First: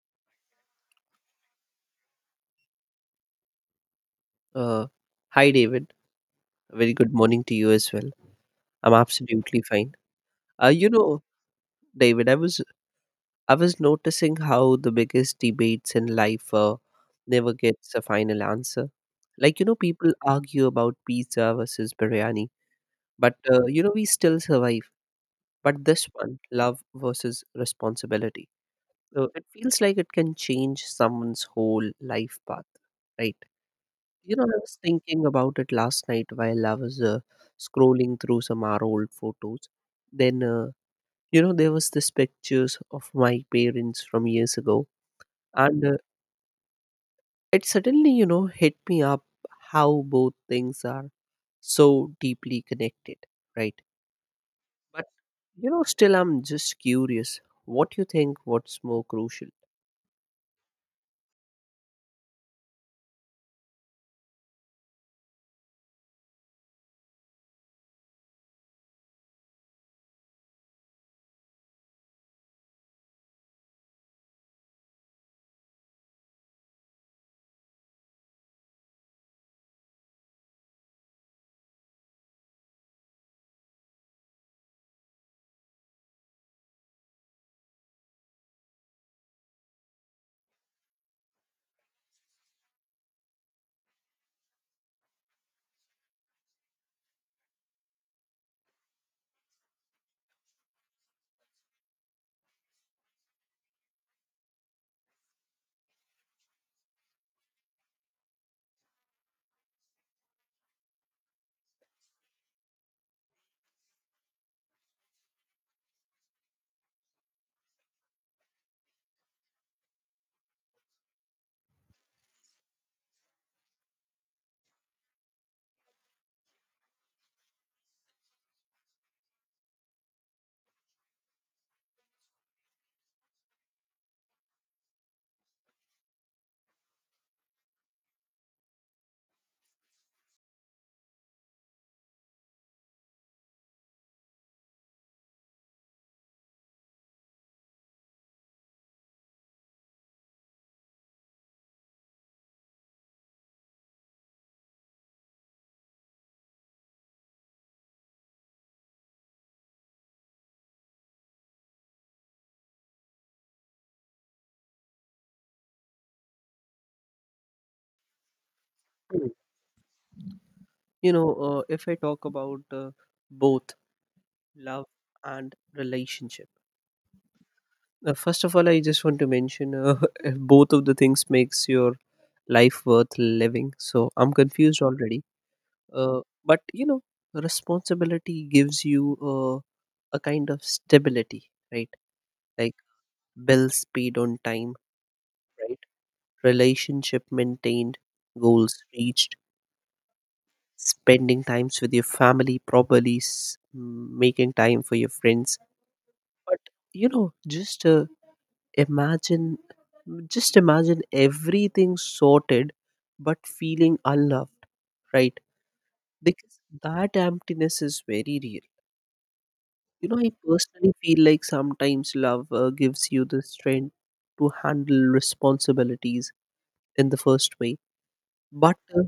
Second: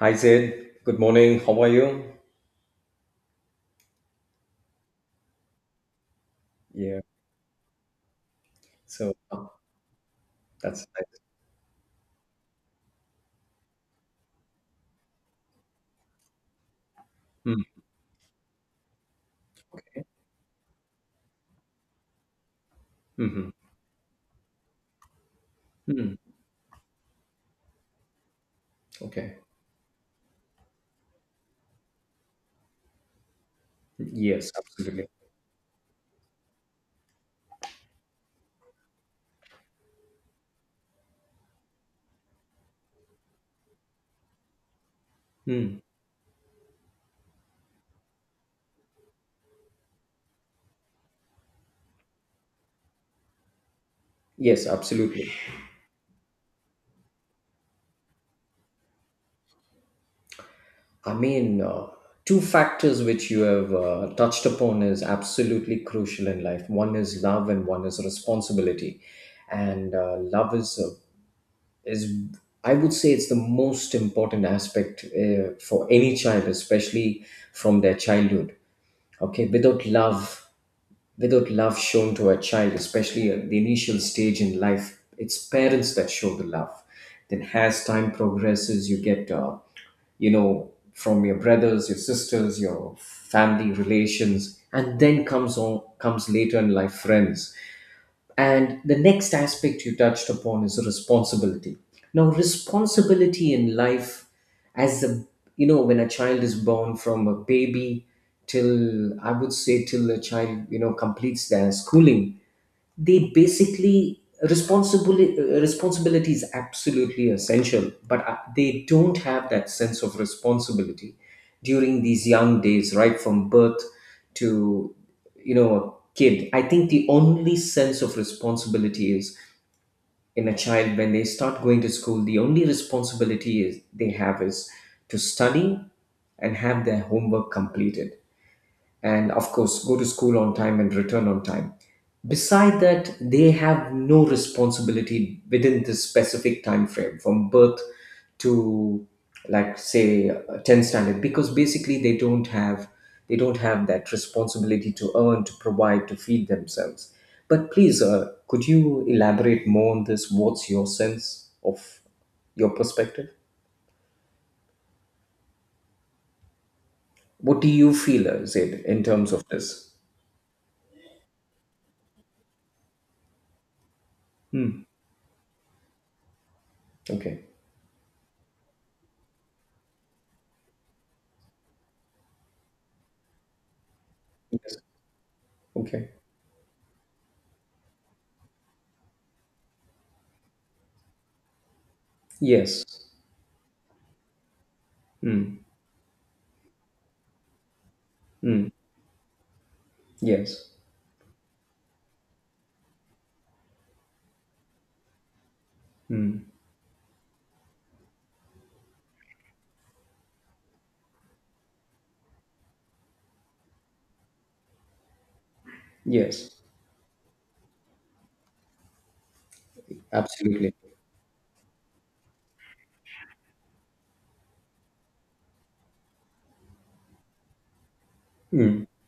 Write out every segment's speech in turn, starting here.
Hi Zed, good morning. How are you? Uh, Hi, David. A very Yeah. good morning to you as well. I'm So uh, absolutely fine. Uh, that's you nice. know, David, I was noticing how the biggest debates in life never Mm, gets a final answer. Okay. People argue about pizza versus biryani, but Mm-hmm. We still survive. But Hmm. this Mm, one, love versus responsibility, so okay. it feels like it can change someone's whole life path, right? Yes, I was absolutely. thinking about it last night while I was scrolling through some our old photos. Then, uh, there was this pictures of my parents from years ago, Mm, and it suddenly, hit me up how both things are so deeply connected, right? yes, But absolutely. Still, I'm just curious. What you think? What's more crucial? I mean, uh, Two factors which you have touched upon is absolutely crucial in life. One is love, and one is responsibility. And Love is I would say it's the most important aspect for any child, especially from their childhood. Okay, without love, without love shown to a child, especially at the initial stage in life, it's parents that show the love. Then, as time progresses, you get, you know, from your brothers, your sisters, your family relations, and then comes later in life friends. And the next aspect you touched upon is responsibility. Now, responsibility in life, as a you know, when a child is born, from a baby till, I would say, till a child, you know, completes their schooling, they basically responsibility, is absolutely essential, but they don't have that sense of responsibility during these young days, right from birth to, you know, a kid. I think the only sense of responsibility is in a child, when they start going to school, the only responsibility is they have is to study and have their homework completed, and of course go to school on time and return on time. Beside that, they have no responsibility within this specific time frame from birth to, like, say, 10 standard, because basically they don't have that responsibility to earn, to provide, to feed themselves. But please, could you elaborate more on this? What's your sense of, your perspective, what do you feel, Zaid, in Hmm. terms of this? If I talk about both Hmm. love and relationship. Okay. First of all, I just want to mention if both of the things makes your life worth living. So I'm Yes. confused already. Okay. Uh, but you know, Responsibility gives you a kind of stability, right? Like Yes. bills paid on time, Mm. right? Relationship maintained, Mm. goals reached, Yes. spending times with your family properly, making time for your friends. Mm. But you know, just uh, Imagine, just imagine everything sorted but feeling unloved, right? Yes. Because that emptiness is very real. You know, I Absolutely. personally feel like sometimes love gives you the strength to handle responsibilities in the first way. But, Mm. uh,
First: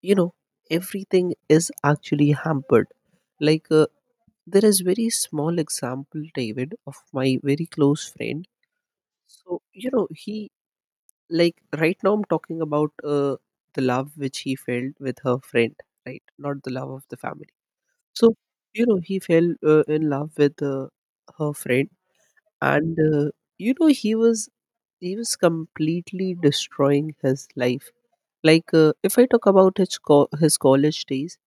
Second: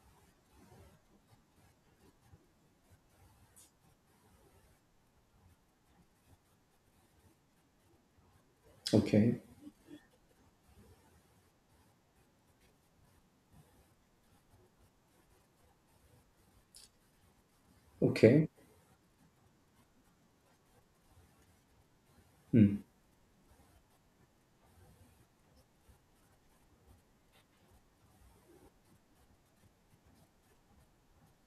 you know, Everything is actually hampered. Like, uh, there is very small example David of my very close friend. Okay. So you know he, like right now I'm talking about the love which he felt with her friend, right? Not the love of the family. So Okay. you know he fell in love with her friend. Mm. And you know he was he was completely destroying his life. Like if I talk about his his college days,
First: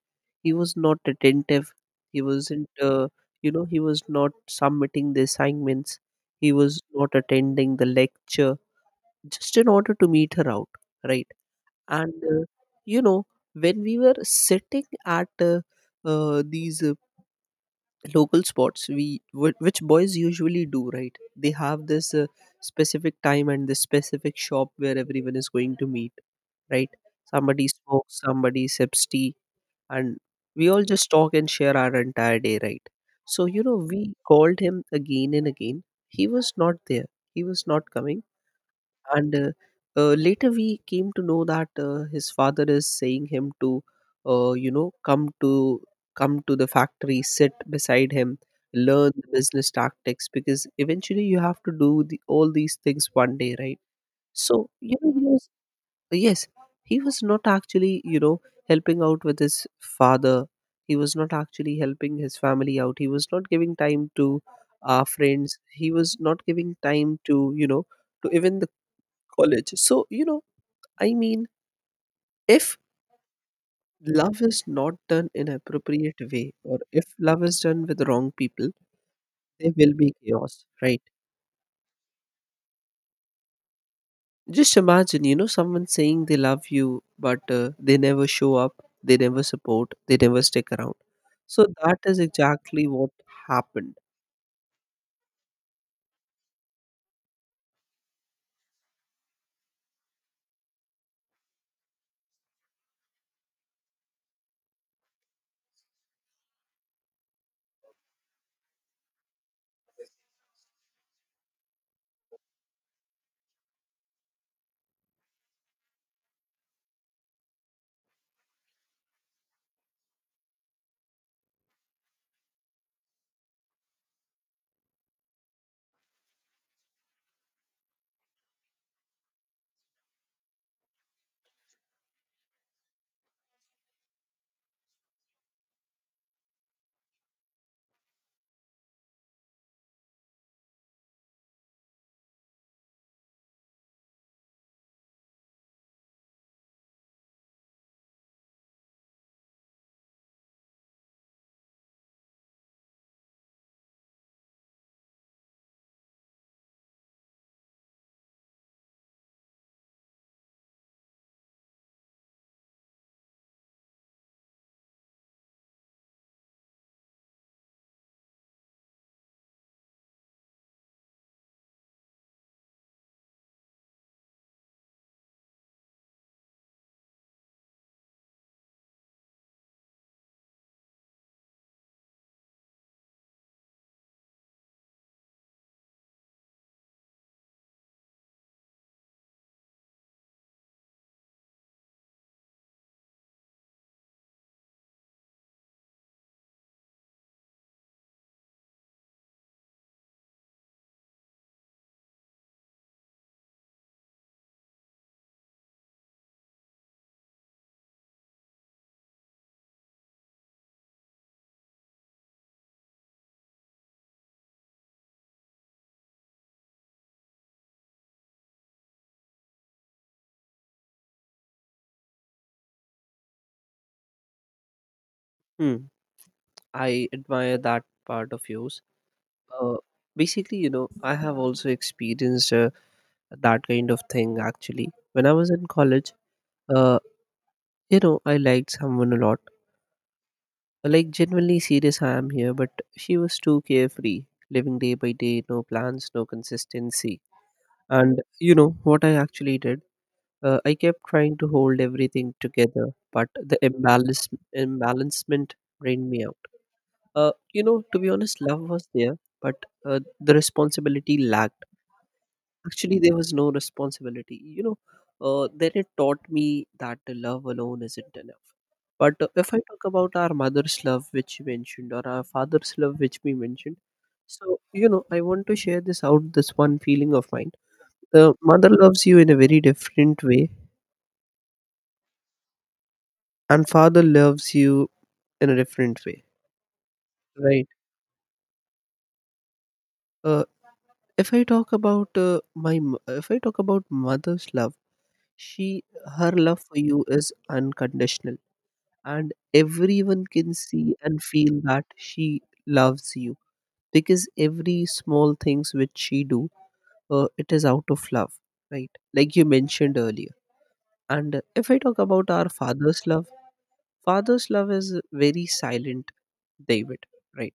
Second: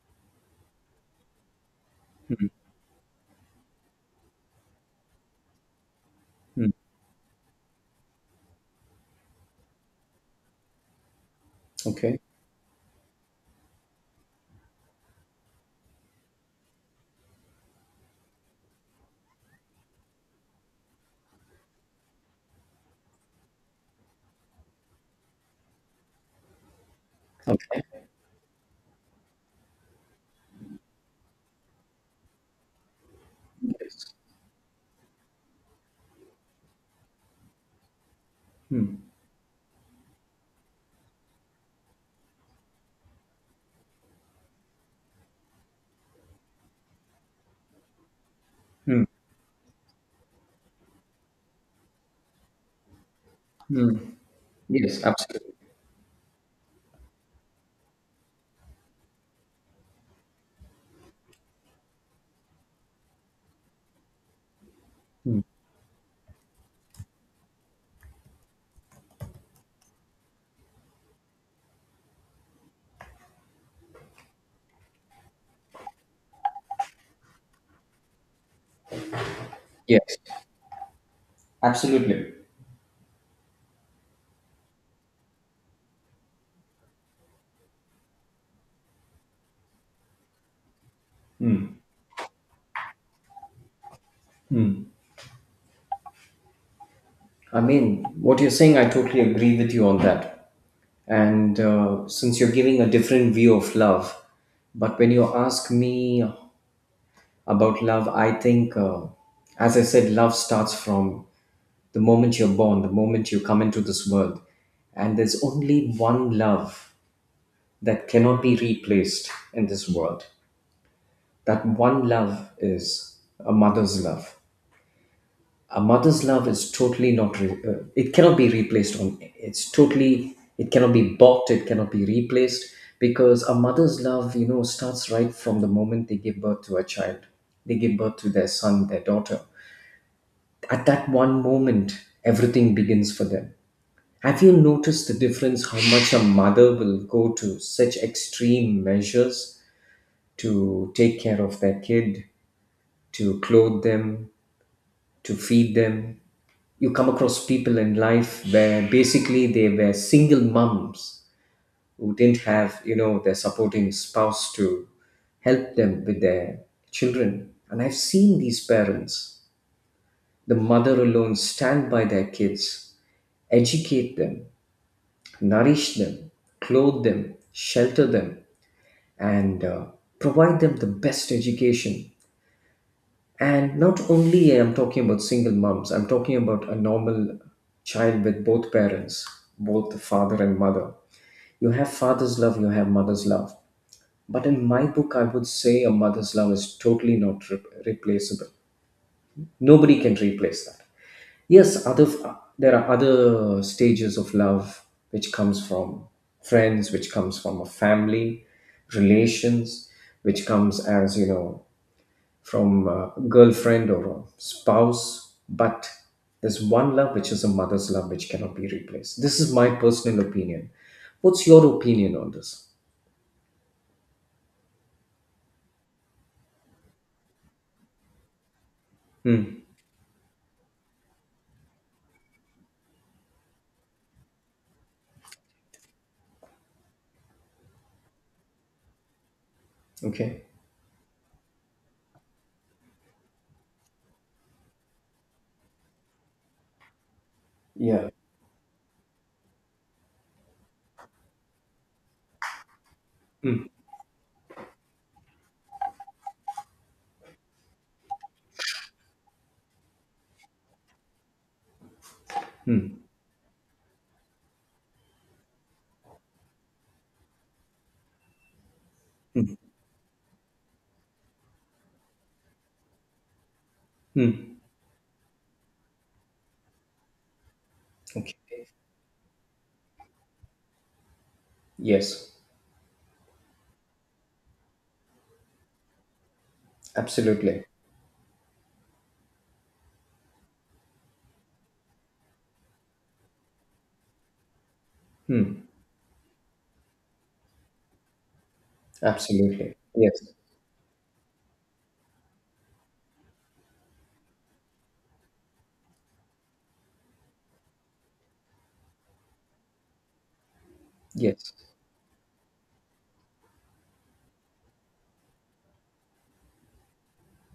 he was not attentive. He wasn't he was not submitting the assignments. He Mm. was not attending the lecture just in order to meet her out, right? And Okay. You know when we were sitting at these local spots we which boys usually do, right? They have this specific time and this specific shop where everyone is going to meet, right? Somebody Okay. smokes, somebody sips tea, and we all just talk and share our entire day, right? So you know we called him again and again. He was not there. He was not coming. Mm. And later we came to know that his father is saying him to come to come to the factory, sit beside him, Mm. learn the business tactics because eventually you have to do the, all these things one day, right? So you Yes. know he was, Absolutely. yes, he was not actually helping out with his father. He was not actually helping his family out. He was not giving time to our Mm. friends. He was not giving time to to even the college. So, I mean, if love is not done in appropriate way or if love is done with wrong people, there will be Yes. chaos, right? Absolutely. Just imagine, someone saying they love you, but they never show up, they never support, they never stick around. So that is exactly what happened. I mean, what you're saying, I totally agree with you on that. And Since you're giving a different view of love, but when you ask me about love, I think, as I said, love starts from the moment you're born, the moment you come into this world, and there's only one love that cannot be replaced in this world. That one love is a mother's love. A mother's love is totally not re- it cannot be replaced on it's totally, it cannot be bought, it cannot be replaced, because a mother's love, you know, starts right from the moment they give birth to a child, they give birth to their son, their daughter. At that one moment, everything begins for them. Have you noticed the difference, how much a mother will go to such extreme measures to take care of their kid, to clothe them, to feed them? You come across people in life where basically they were single mums who didn't have, you know, their supporting spouse to help them with their children, and I've seen these parents, the mother alone, stand by their kids, educate them, nourish them, clothe them, shelter them, and provide them the best education. And not only I'm talking about single moms, I'm talking about a normal child with both parents, both the father and mother. You have father's love, you have mother's love. But in my book, I would say a mother's love is totally not re- replaceable. Nobody can replace that. Yes, other, there are other stages of love which comes from friends, which comes from a family, relations, which comes, as you know, from a girlfriend or a spouse. But there's one love which is a mother's love, which cannot be replaced. This is my personal opinion. What's your opinion on this? Hmm. I admire that part of yours. Hmm. Uh, I have also experienced that kind of thing actually. When I was in college, uh, you know, I liked someone a lot. Okay. Like, genuinely serious, I am here, but she was too carefree, living day by day, no plans, no consistency. Yeah. And you know what I actually did? I kept trying to hold everything together, but the Hmm. imbalance, imbalancement drained me out. To be honest, love was there, but the responsibility lacked. Actually, there was no responsibility. Then it taught me that the love alone isn't enough. But if I talk about our mother's love, which you mentioned, or our father's love, which we mentioned, Hmm. so you know, I want to share this out. This one feeling of mine: the Okay. mother loves you in a very different way, Yes. and father loves you in a different way, Absolutely. right? Uh, if I talk about if I talk about mother's love, she her love for you is unconditional, and Absolutely. Yes. everyone can see and feel that she loves you because every small things which she do, it is out of love, right? Like you mentioned earlier. And Yes. if I talk about our father's love, father's love is very silent, David, right?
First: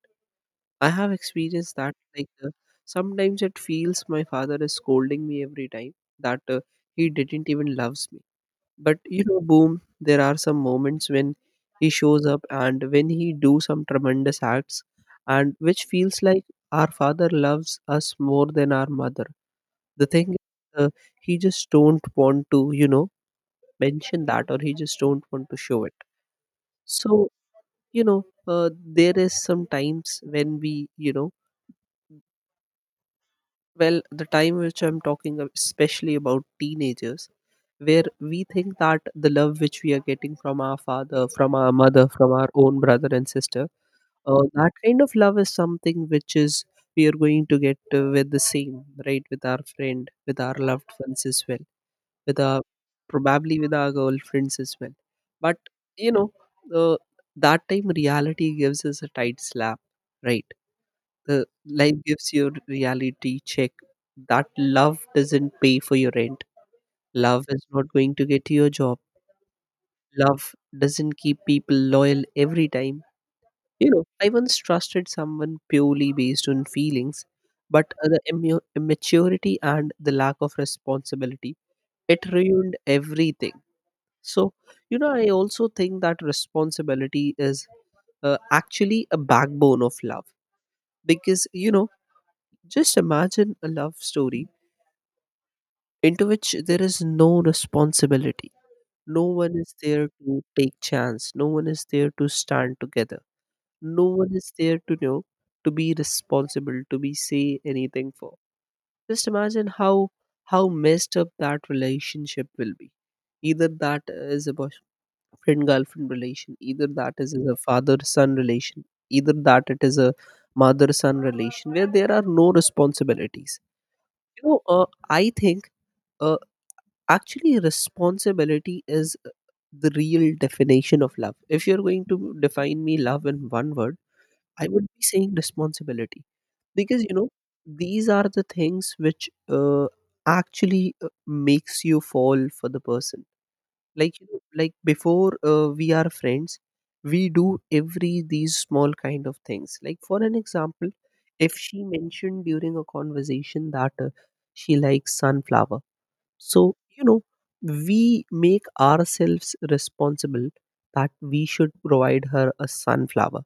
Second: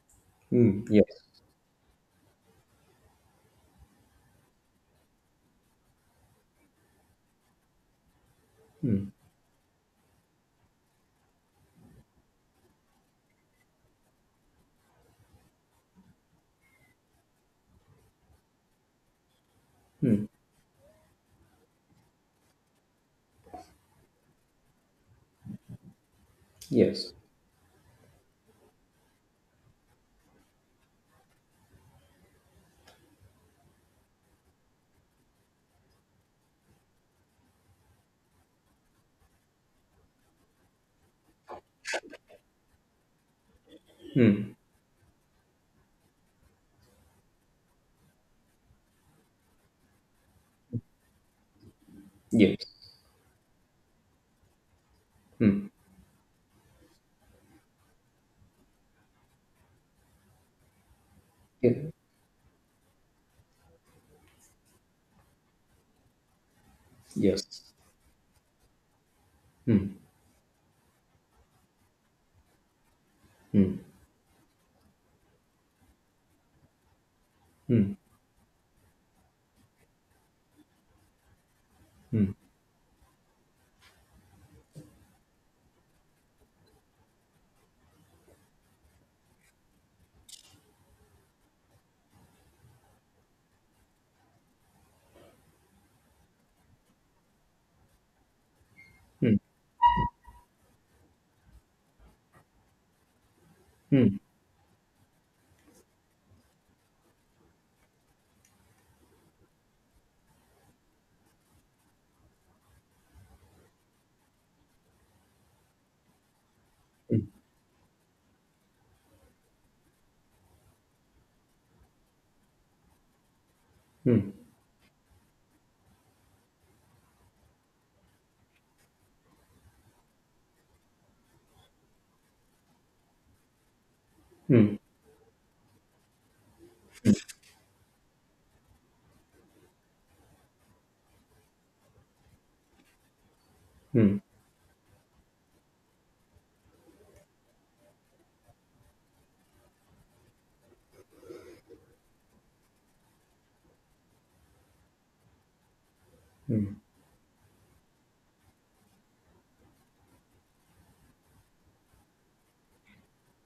Hmm. I Yes. have experienced that. Like sometimes it feels my father is scolding me every time, that he didn't even loves me. But you know, boom, there are some moments when he shows up and when he do some tremendous acts, and which feels like our father loves us more than our mother. The Hmm. thing is, uh, he just don't want to mention that, or he just don't want to show it. So Yes. you know uh, there is some times when we, the time which I'm talking especially about teenagers, where we think that the love which we are getting from our father, from our mother, from our own brother and sister, Hmm. that kind of love is something which is we are going to get with the same right with our friend, with our loved ones as well, with our Yes. probably with our girlfriends as well. But Hmm. you know the that time reality gives us a tight slap, right? the Yeah. Life gives you a reality check that love doesn't pay for your rent. Love Yes. is not going to get you a job. Love doesn't keep people loyal every time. You know, I once trusted someone purely based on feelings, but immaturity and the lack of responsibility, it ruined everything. So, you know, I also think that responsibility is actually a backbone of love because, you know, just imagine a love story into which there is no responsibility. No one is there to take chance. No one is there to stand together. No Hmm. one is there to know to be responsible, to be say anything for. Just imagine how messed up that relationship will be. Either that is about friend girlfriend relation, either that is a father son relation, either that it is a mother son relation where there are no responsibilities. Hmm. You know I think uh, Actually responsibility is the real definition of love. If you're going to define me love in one word, I Hmm. would be saying responsibility because you know these are the things which actually makes you fall for the person. Hmm. Like before we are friends, we do every these small kind of things. Like for an example, if she mentioned during a conversation that she likes sunflower, so you know we make ourselves responsible that we should provide her a sunflower.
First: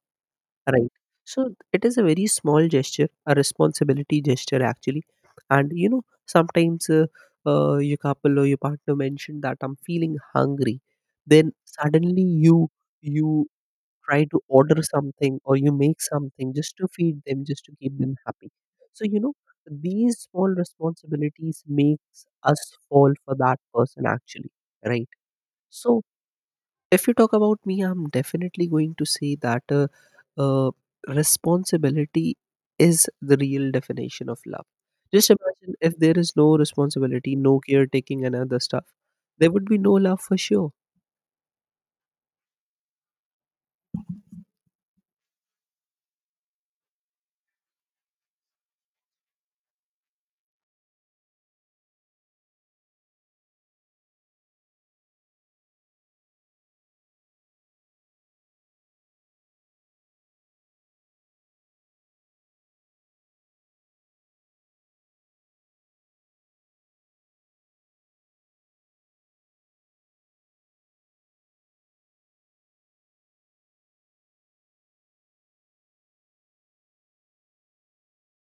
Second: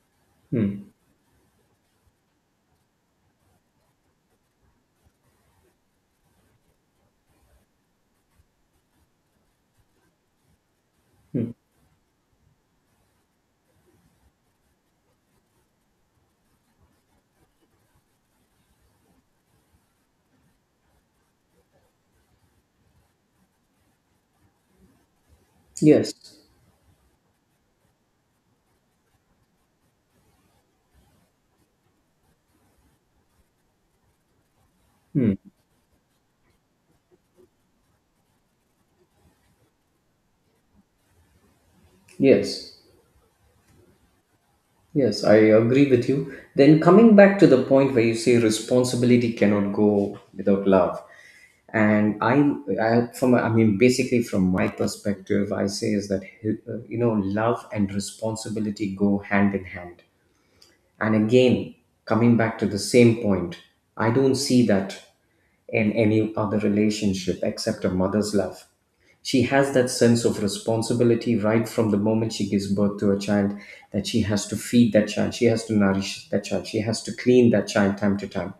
Hmm. Right. So it is a very small gesture, a responsibility gesture actually. And you know, sometimes your couple or your partner mentioned that I'm feeling hungry. Hmm. Then suddenly you try to order something, or you make something just to feed them, just to keep them happy. So you know, these small responsibilities makes us fall for that person actually. Right. So Yes. if you talk about me, I'm definitely going to say that uh, responsibility is the real definition of love. Just Hmm. imagine if there is no responsibility, no caretaking, and other stuff, there would be no love for sure. Yes. Yes, I agree with you. Then, coming back to the point where you say responsibility cannot go without love, and I mean, basically from my perspective, I say is that, you know, love and responsibility go hand in hand. And again, coming back to the same point, I don't see that in any other relationship except a mother's love. She has that sense of responsibility right from the moment she gives birth to a child, that she has to feed that child, she has to nourish that child, she has to clean that child time to time.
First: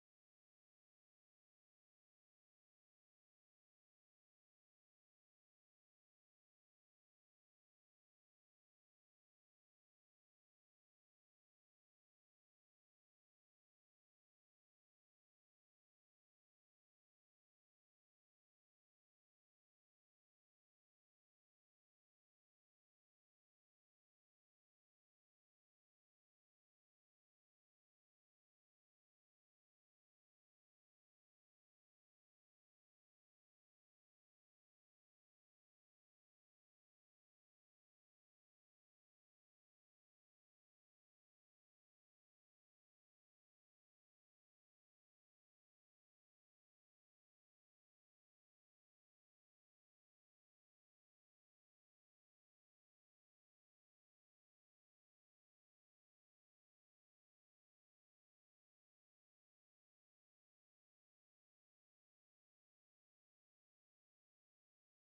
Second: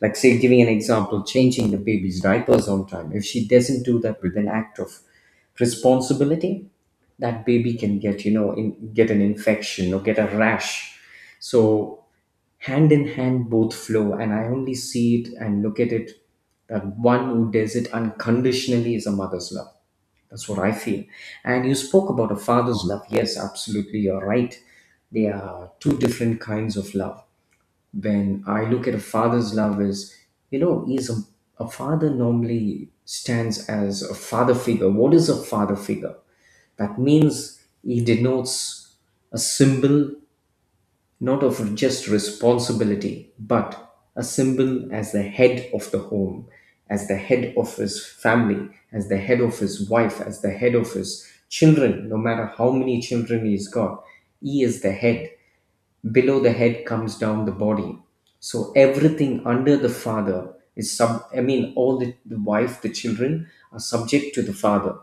Like, say, giving an example, changing the baby's diapers on time. If she doesn't do that with an act of responsibility, that baby can get, you know, get an infection or get a rash. So, hand in hand, both flow, and I only see it and look at it, that one who does it unconditionally is a mother's love. That's what I feel. And you spoke about a father's love. Yes, absolutely, you're right. They are two different kinds of love. When I look at a father's love is, you know, is a father normally stands as a father figure. What is a father figure? That means he denotes a symbol, not of just responsibility, but a symbol as the head of the home, as the head of his family, as the head of his wife, as the head of his children, no matter how many children he's got. He is the head. Below the head comes down the body. So everything under the father is sub I mean all the wife, the children are subject to the father,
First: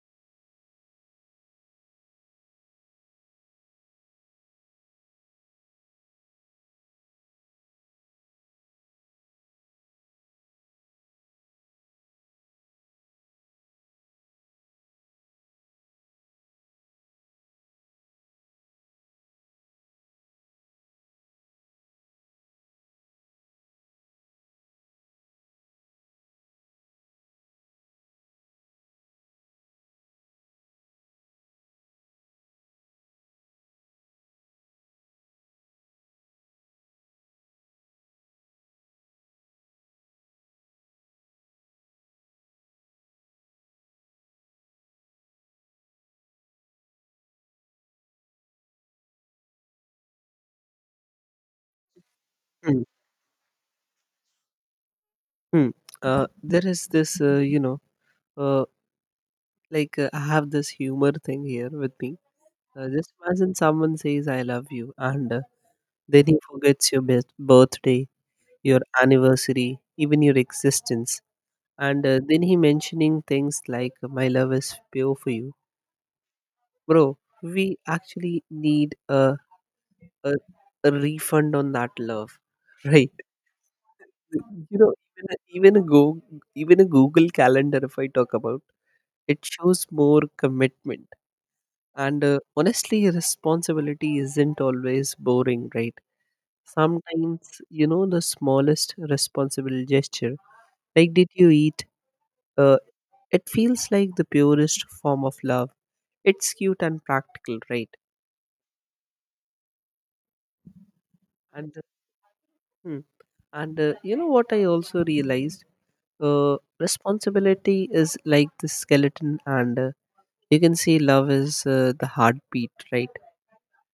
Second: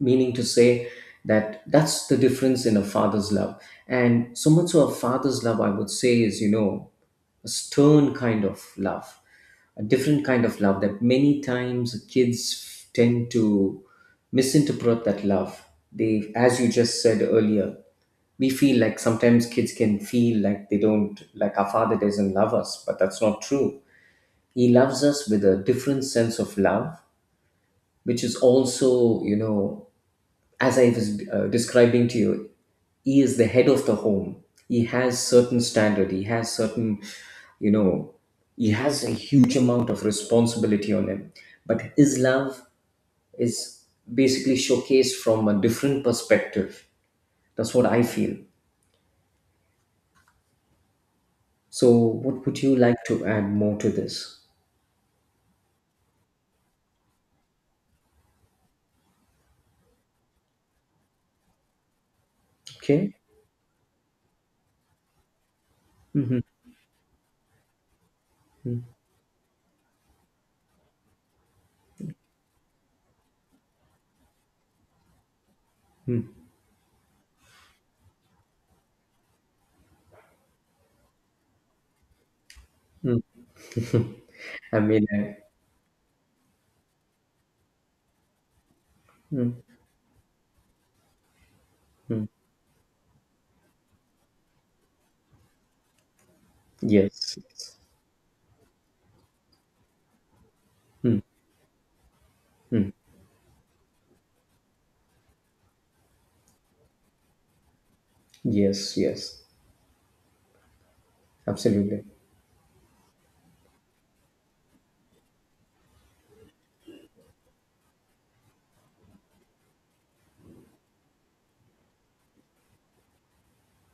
meaning to say, that that's the difference in a father's love. And so much of a father's love, I would say, is, you know, a stern kind of love, a different kind of love that many times kids tend to misinterpret that love. They, as you just said earlier, we feel like sometimes kids can feel like they don't like our father doesn't love us, but that's not true. He loves us with a different sense of love, which is also, you know, as I was describing to you, he is the head of the home, he has certain standard, he has certain, you know, he has a huge amount of responsibility on him, but his love is basically showcased from a different perspective. That's what I feel. So, what would you Hmm. like to add more to this? Hmm. There is this, you know, uh, like I have this humor thing here with me. Just Okay. imagine someone says "I love you" and then he forgets your birthday, your anniversary, even your existence. And then he mentioning things like my love is pure for you, bro. We actually need a, a refund on that love, right? You I know, mean, even uh, a, even a go even a Google Calendar, if I talk about, it shows more commitment. And honestly, responsibility isn't always boring, right? yes, Sometimes, yes. you know, the smallest responsible gesture, like did you eat, uh, Hmm. it feels like the purest form of love. It's cute and practical, right? Yes, yes, and absolutely. hmm, and You know what I also realized? Responsibility is like the skeleton, and you can say love is the heartbeat, right?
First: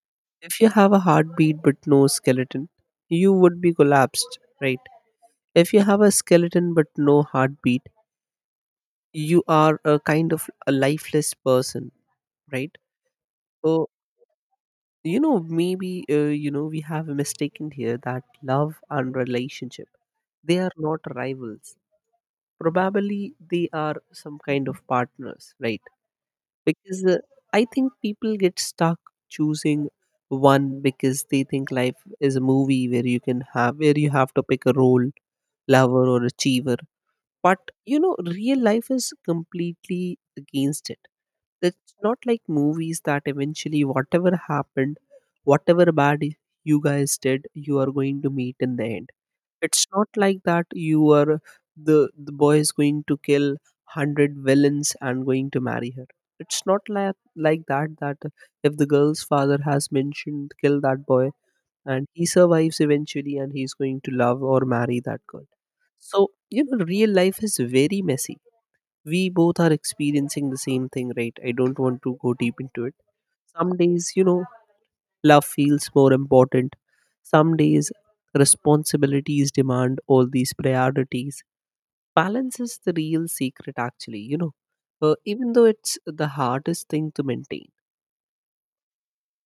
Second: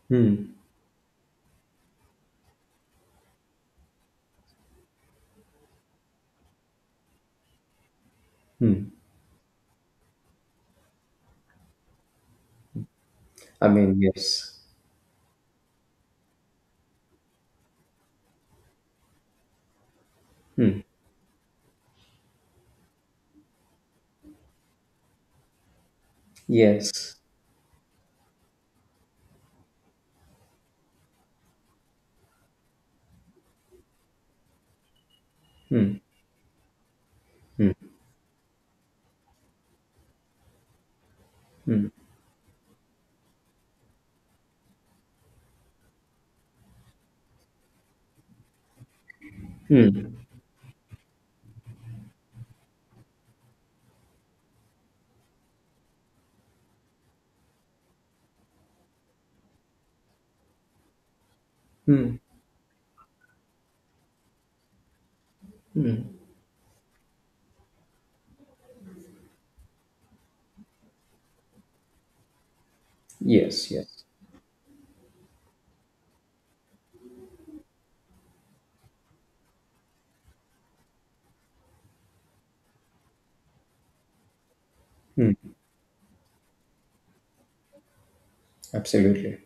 Hmm. If you have a heartbeat but no skeleton, you would be collapsed, right? If you have a skeleton but no heartbeat, Hmm. you are a kind of a lifeless person, right? I So, mean, yes. you know, maybe, you know, we have a mistaken here that love and relationship, they are Hmm. not rivals. Probably they are some kind of partners, right? Because Yes. I think people get stuck choosing one, because they think life is a movie where you have to pick a role, Hmm. lover or achiever. But you know, real life is completely against it. It's not like movies that eventually whatever happened, whatever bad you guys did, you are going to meet in the end. It's not Hmm. like that. You are the the boy is going to kill 100 villains and going to marry her. It's not like that if the girl's father has mentioned kill that boy, and Hmm. he survives eventually, and he's going to love or marry that girl. So, you know, real life is very messy. We both are experiencing the same thing, right? I don't want to go deep into it. Yes, Some yes, days, you know, love feels more important. Some days, responsibilities demand all these priorities. Balance is the real secret, actually, you know, even though it's the hardest thing to maintain. absolutely.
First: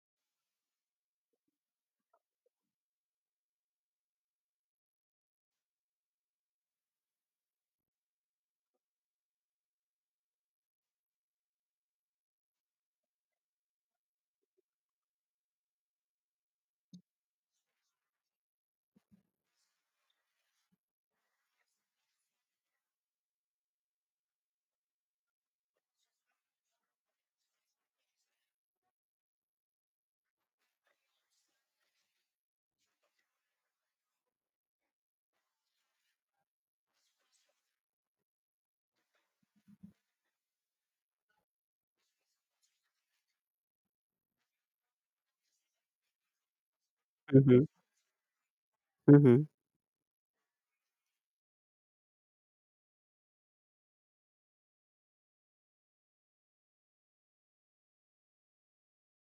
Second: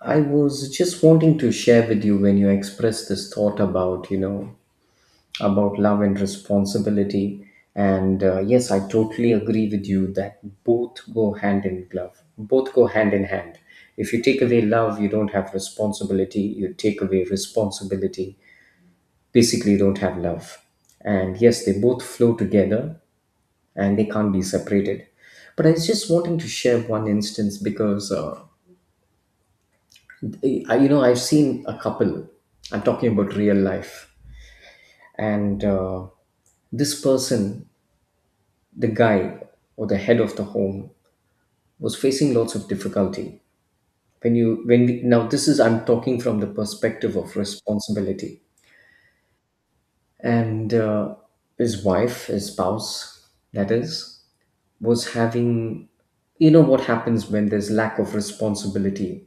I was just wanting to share with you when you expressed this thought about, you know, about love and responsibility. And yes, I totally agree with you that both go hand in glove, both go hand in hand. If you take away love, you don't have responsibility. You take away responsibility, basically, you don't have love. And yes, they both flow together and they can't be separated. But I was just wanting to share one instance, because, I, you know, I've seen a couple. I'm talking about real life. And this person, the guy or the head of the home, was facing lots of difficulty when you when we, now this is, I'm talking from the perspective of Hmm. responsibility. Hmm. And his wife, his spouse, that is, was having, you know, what happens when there's lack of responsibility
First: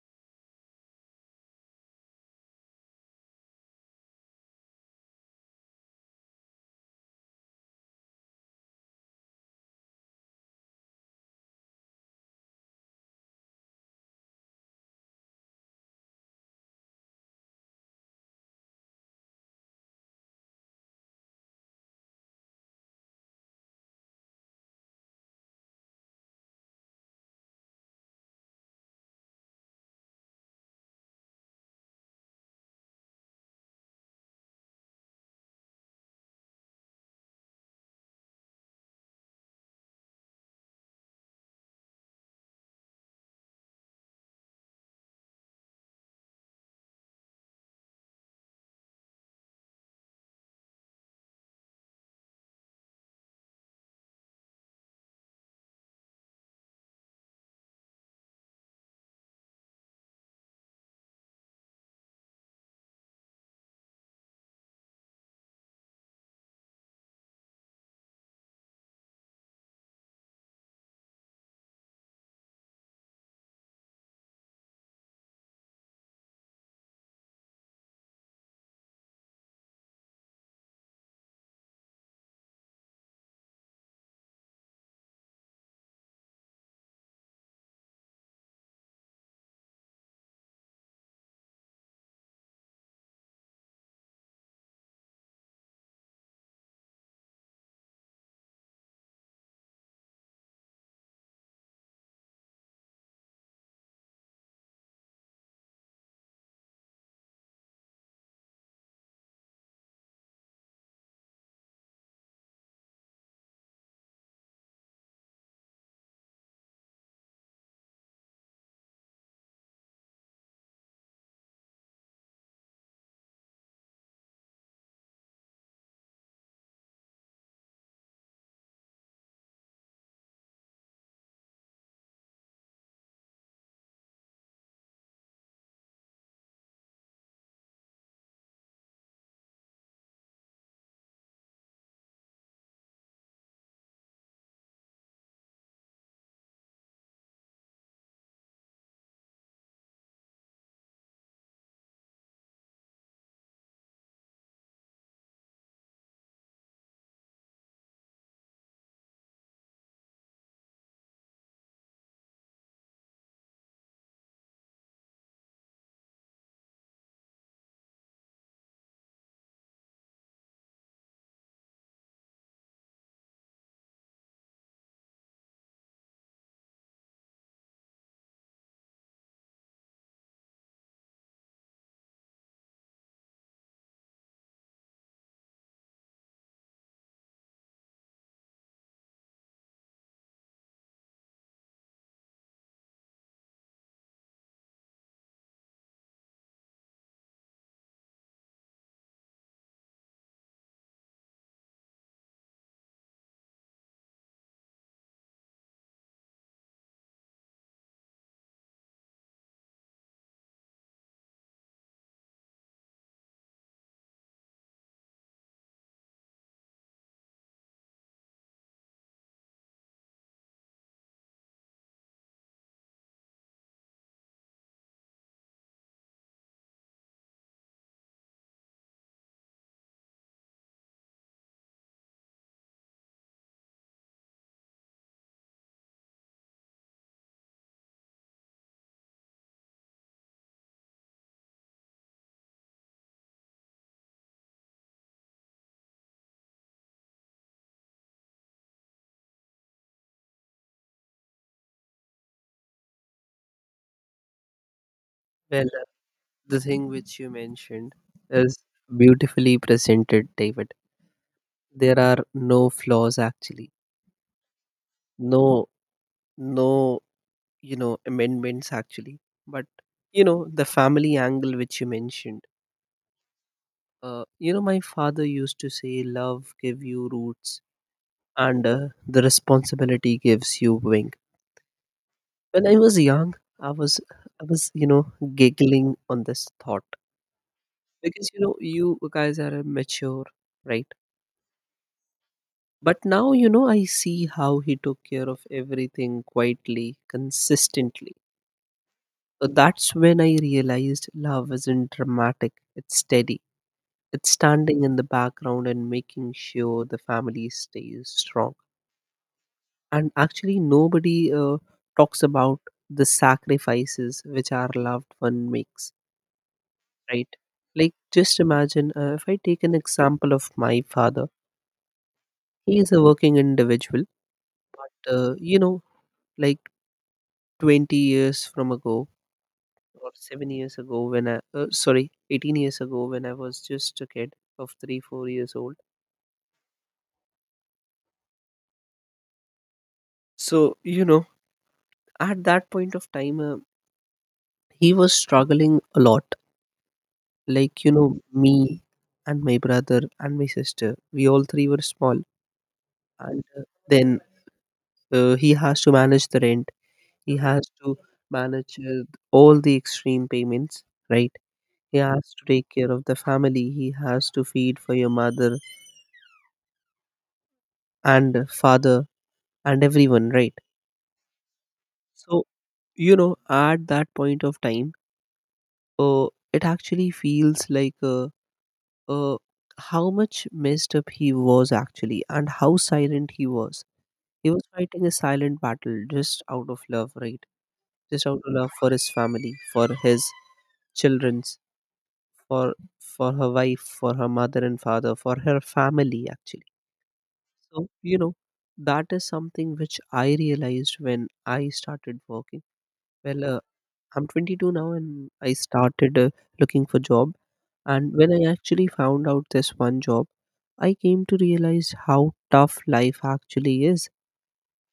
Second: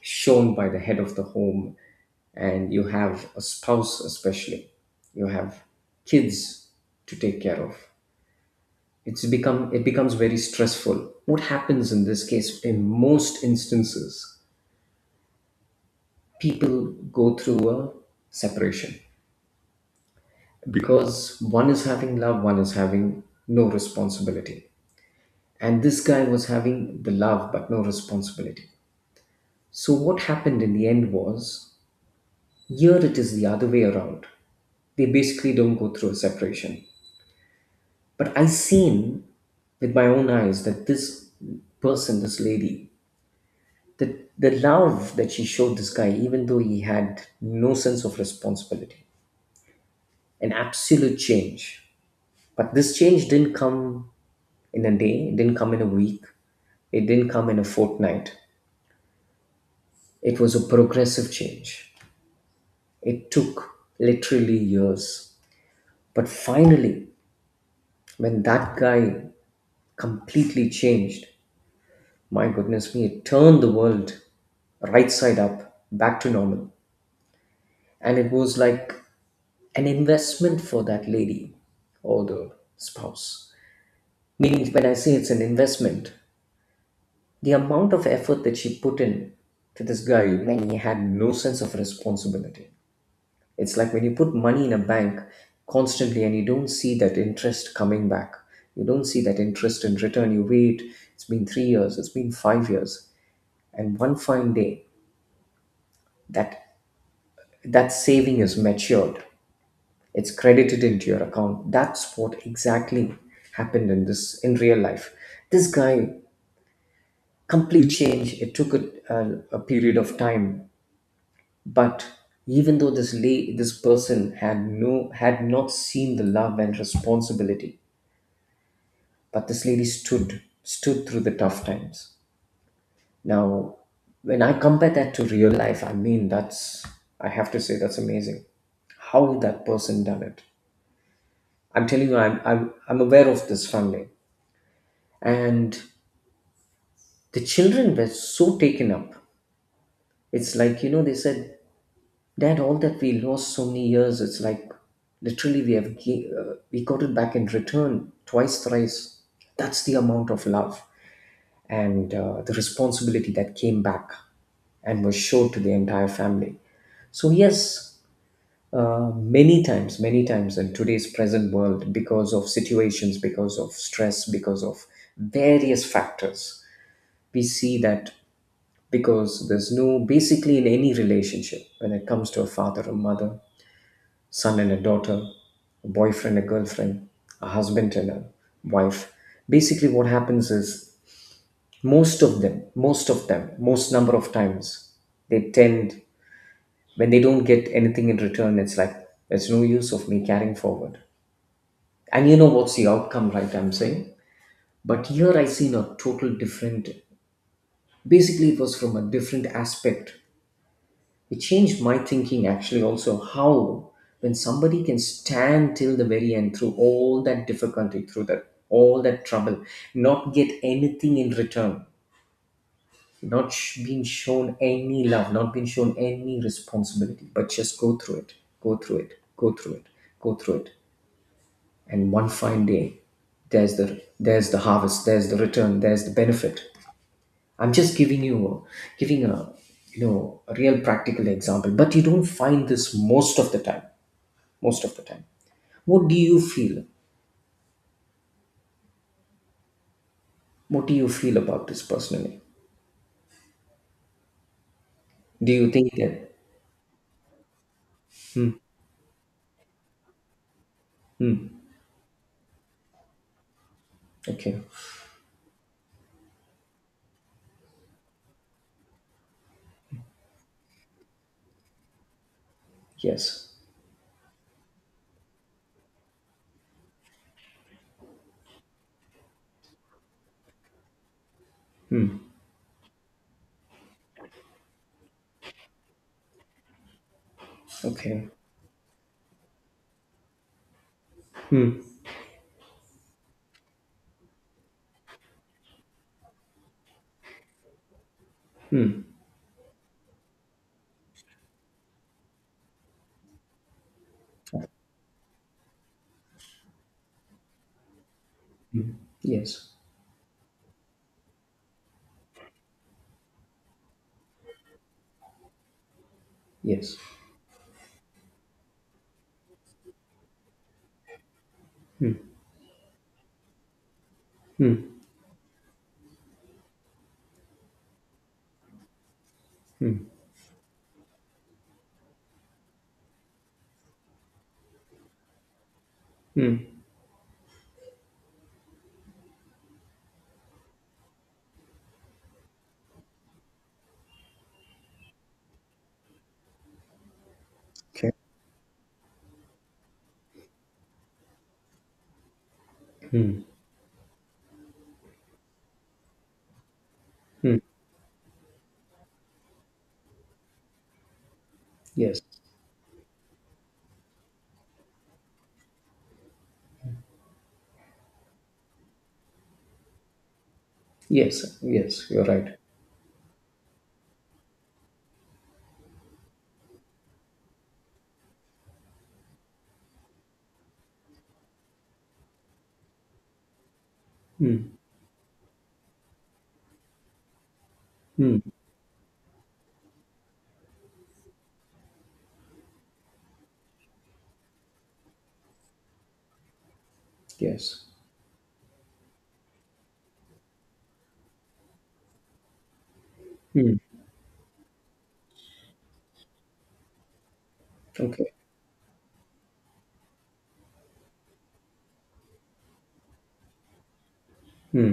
shown by the head of the home, and you have a spouse, especially you have kids to take care of, it becomes very stressful. What happens in this case in most instances, people go through a separation, because one is having love, one is having no responsibility, and this guy was having the love but no responsibility. So what happened in the end was, here it is the other way around, they basically don't go through a separation. But I seen with my own eyes that this person, this lady, the love that she showed this guy, even though he had no sense of responsibility, an absolute change. But this change didn't come in a day, it didn't come in a week, it didn't come in a fortnight. It was a progressive change. It took literally years. But finally, when that guy completely changed, my goodness me, it turned the world right side up back to normal. And it was like an investment for that lady or the spouse. Meaning, when I say it's an investment, the amount of effort that she put in to this guy when he had no sense of responsibility. It's like when you put money in a bank constantly and you don't see that interest coming back. You don't see that interest in return. You wait. It's been 3 years. It's been 5 years, and one fine day that that saving is matured. It's credited into your account. That's what exactly happened in this, in real life. This guy, complete change. It took a period of time, but even though this lady, this person, had had not seen the love and responsibility, but this lady stood through the tough times. Now, when I compare that to real life, that's, I have to say, that's amazing, how that person done it. I'm telling you, I'm aware of this family, and the children were so taken up. It's like, they said, dad, all that we lost so many years, it's like literally we have we got it back in return twice, thrice. That's the amount of love and the responsibility that came back and was showed to the entire family. So yes, many times in today's present world, because of situations, because of stress, because of various factors, we see that, because there's no, basically, in any relationship, when it comes to a father, a mother, son and a daughter, a boyfriend, a girlfriend, a husband and a wife, basically what happens is, most of them most number of times, they tend, when they don't get anything in return, it's like, there's no use of me carrying forward, and what's the outcome, right? I'm saying. But here I seen a total different. Basically, it was from a different aspect. It changed my thinking actually, also how, when somebody can stand till the very end through all that difficulty, through that all that trouble, not get anything in return, not being shown any love, not being shown any responsibility, but just go through it, go through it, go through it, go through it, and one fine day, there's the harvest, there's the return, there's the benefit. I'm just giving you, giving a a real practical example, but you don't find this most of the time. Most of the time, what do you feel? What do you feel about this personally? Do Well, you think that? the thing which you mentioned is beautifully presented, David. There are no flaws actually, Okay. no, no, you know, amendments actually. But you know, the family angle which you mentioned, Yes. You know, my father used to say, "Love give you roots, and the responsibility gives you wing." When I was young, I was, I was, you know, giggling on this thought, because Okay. you know, you guys are mature, right? But now, you know, I see how he took care of everything quietly, consistently. So that's when I realized love isn't dramatic; it's steady. It's standing in the background and making sure the family stays strong. Yes. And actually nobody talks about the sacrifices which our loved one makes, Yes. right? Like just imagine, if I take an example of my father, he is a working individual. Hmm. But you know, like 20 years from ago, or 7 years ago when I sorry, 18 years ago when I was just a kid of 3 4 years old. Hmm. So you know, at that point of time, he was struggling a lot. Like, you Okay. know, me and my brother and my sister, we all three were small. And then he has to manage the rent, he has to manage all the extreme payments, right? He Yes. has to take care of the family, he has to feed for your mother and father and everyone, right? Yes. Yes. You're So, right. you know, at that point of time, uh, it actually feels like uh, how much messed up he was actually, and how silent he was. He was Hmm. fighting a silent battle just out of love, right? Just Hmm. out of love for his family, for his children's, for her wife, for her mother and father, for her family actually. Yes. So, you know, that is something which I realized when I started working. Well, Hmm. I'm 22 now, and I started looking for job. And when Okay. I actually found out this one job, I came to realize how tough life actually is.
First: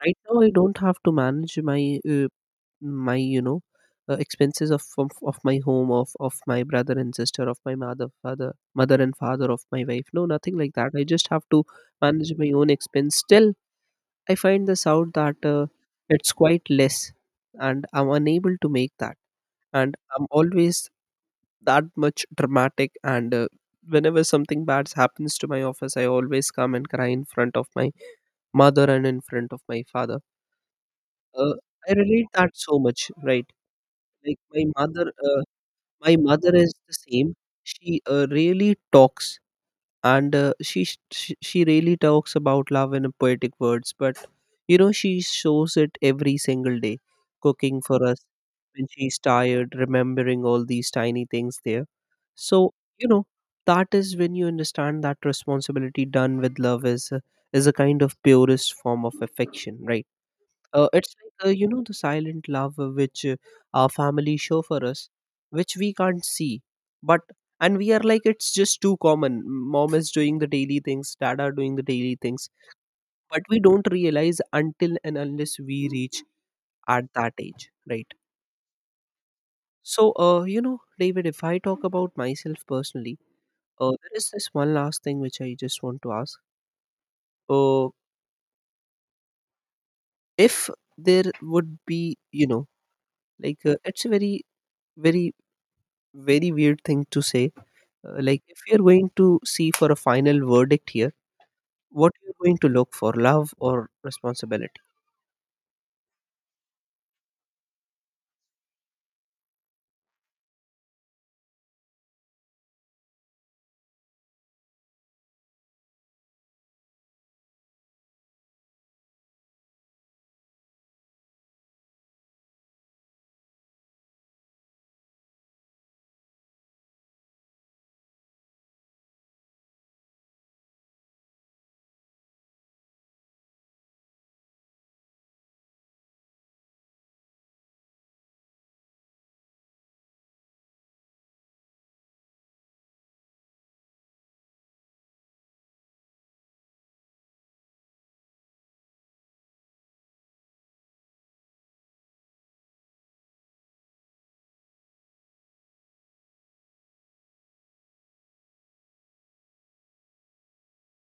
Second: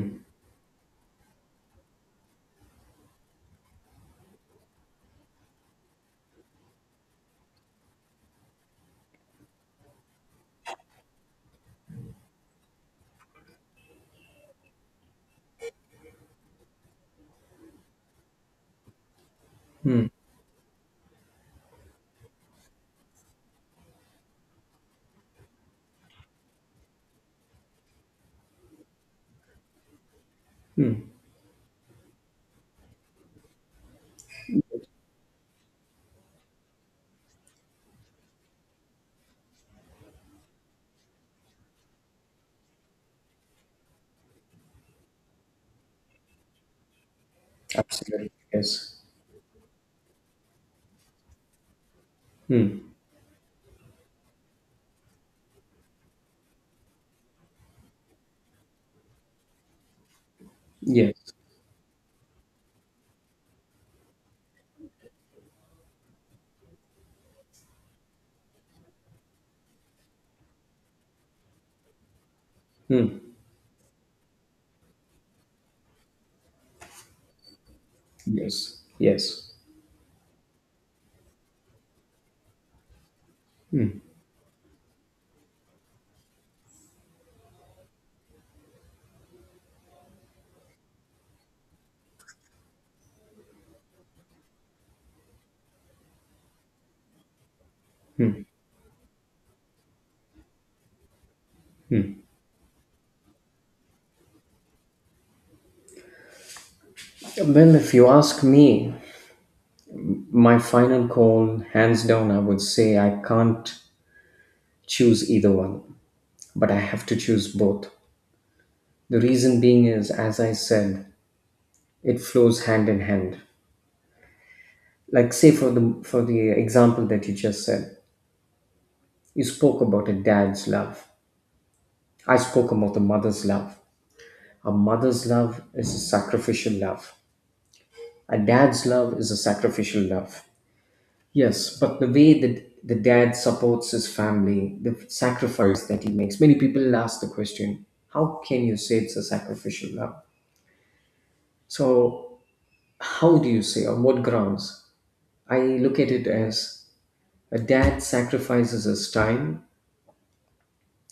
Right now, I don't have to manage my my you know expenses of, of my home, of my brother and sister, of my mother, father, mother and father, of my wife. No, nothing like that. I just have to manage my own expense. Still, I find this out that it's quite less, and I'm unable to make that. And I'm always that much dramatic. And whenever something bad happens to my office, I always come and cry in front of my mother and in front of my father. Hmm. uh, I relate that so much, right? Like my mother is the same. She really talks, and she, sh- she really talks about love in a poetic words. But you know, she shows it every single day, cooking for us Absolutely. when Yes. she's tired, remembering all these tiny things there. So Hmm. you know, that is when you understand that responsibility done with love is is a kind of purest form of affection, right? It's Yes. like, you know, the silent love, which our family show for us, which we can't see, but, and we are like it's just too common. Mom is doing the daily things, dad are doing the daily things, Hmm. but we don't realize until and unless we reach at that age, right? Yes. Yes. So, you know, David, if I talk about myself personally, there is this one last thing which I just want to ask. Uh, if there would be, you know, like it's a very, very weird thing to say. Like if you're going to see for a final verdict here, what you're going to look for, love or responsibility? Well, if you ask me, my final call, hands down, I would say I can't choose either one, but I have to choose both. The reason being is, as I said, it flows hand in hand. Like, say for the example that you just said, you spoke about a dad's love. I spoke about a mother's love. A mother's love is a sacrificial love. A dad's love is a sacrificial love. Yes, but the way that the dad supports his family, the sacrifice that he makes. Many people ask the question, how can you say it's a sacrificial love? So, how do you say, on what grounds? I look at it as, a dad sacrifices his time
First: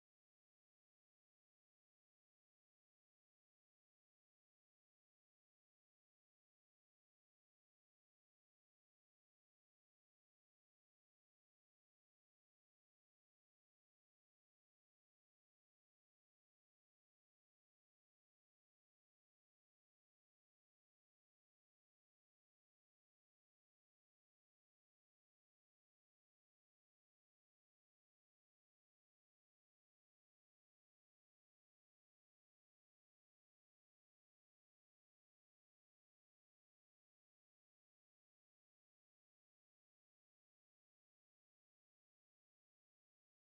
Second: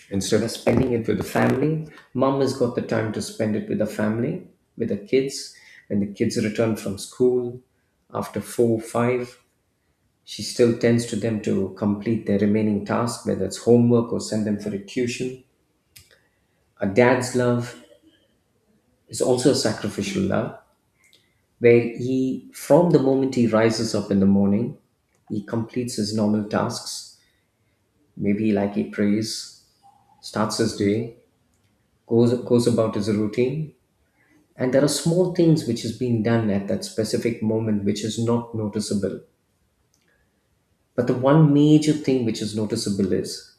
instead of spending it with the family. Mom has got the time to spend it with the family, with the kids, when the kids return from school after four, five. She still tends to them to complete their remaining task, whether it's homework or send them for a tuition. A dad's love is also a sacrificial love, where he, from the moment he rises up in the morning, he completes his normal tasks. Maybe like he prays, starts his day, goes about his routine, and there are small things which is being done at that specific moment which is not noticeable. But the one major thing which is noticeable is,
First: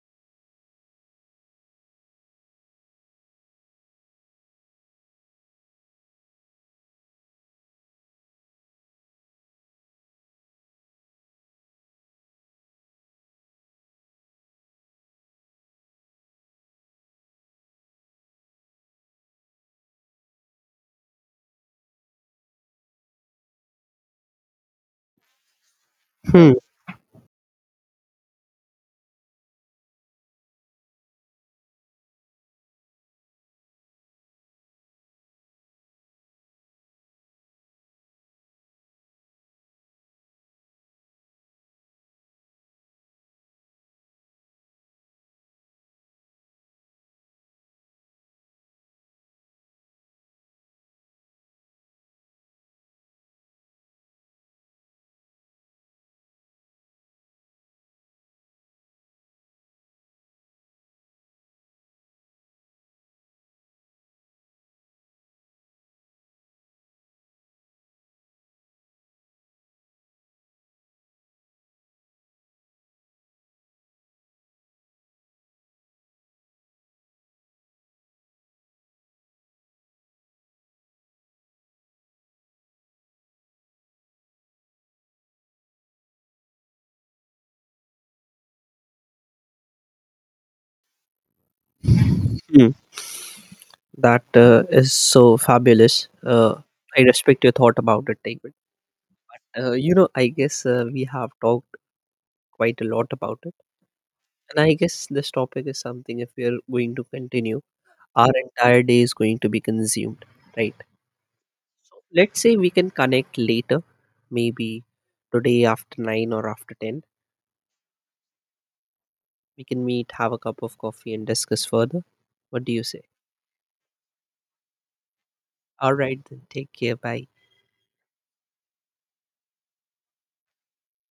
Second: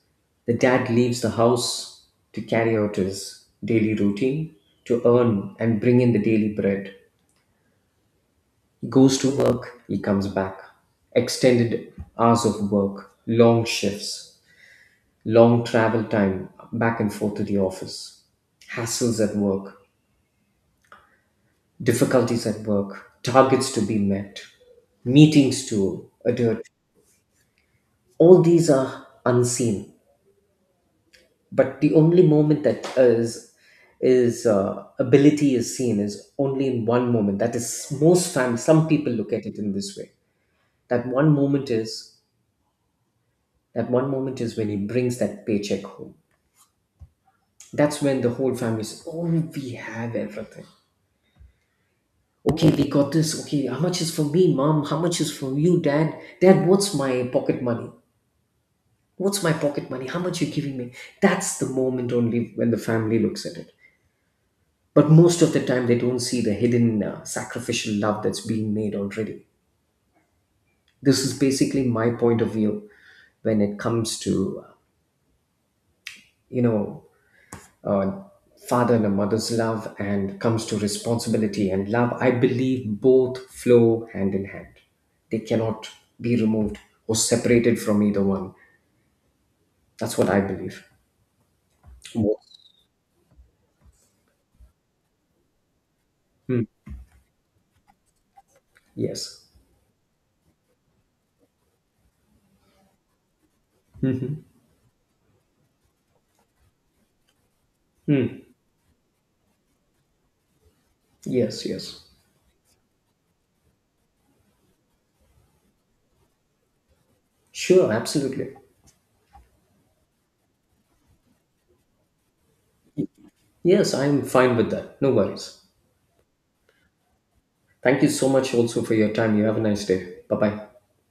the dad leaves the house to carry out his daily routine, to earn and bring in the daily bread. He goes to work, he comes back. Extended hours of work, long shifts, long travel time back and forth to the office, hassles at work, difficulties at work, targets to be met, meetings to Hmm. adhere to. All these are unseen, but the only moment that is ability is seen is only in one moment. That is, most families, some people look at it in this way, that one moment is when he brings that paycheck home. That's when the whole family says, oh, we have everything. Okay, we got this. Okay, how much is for me, mom? How much is for you, dad? Dad, what's my pocket money, how much you giving me? That's the moment only when the family looks at it. But most of the time they don't see the hidden sacrificial love that's being made already. This is basically my point of view. When it comes to, you know uh, father and a mother's love, and comes to responsibility and love, I believe both flow hand in hand. They cannot be removed or separated from either one. That's what I believe. Both. Hmm. That is so fabulous. Hmm. I respect your thought about it, David. Yes. You know, I guess we have talked quite a lot about it, and I guess this topic is something, if we are going to continue, Hmm. our entire day is going to be consumed, right? Yes. So Yes. let's say we can connect later, maybe today after 9 or after 10. Sure, absolutely. We can meet, have a cup of coffee and discuss further. What do you say? Yes, I'm fine with that, no worries. All right then, take care, bye. Thank you so much also for your time. You have a nice day. Bye bye.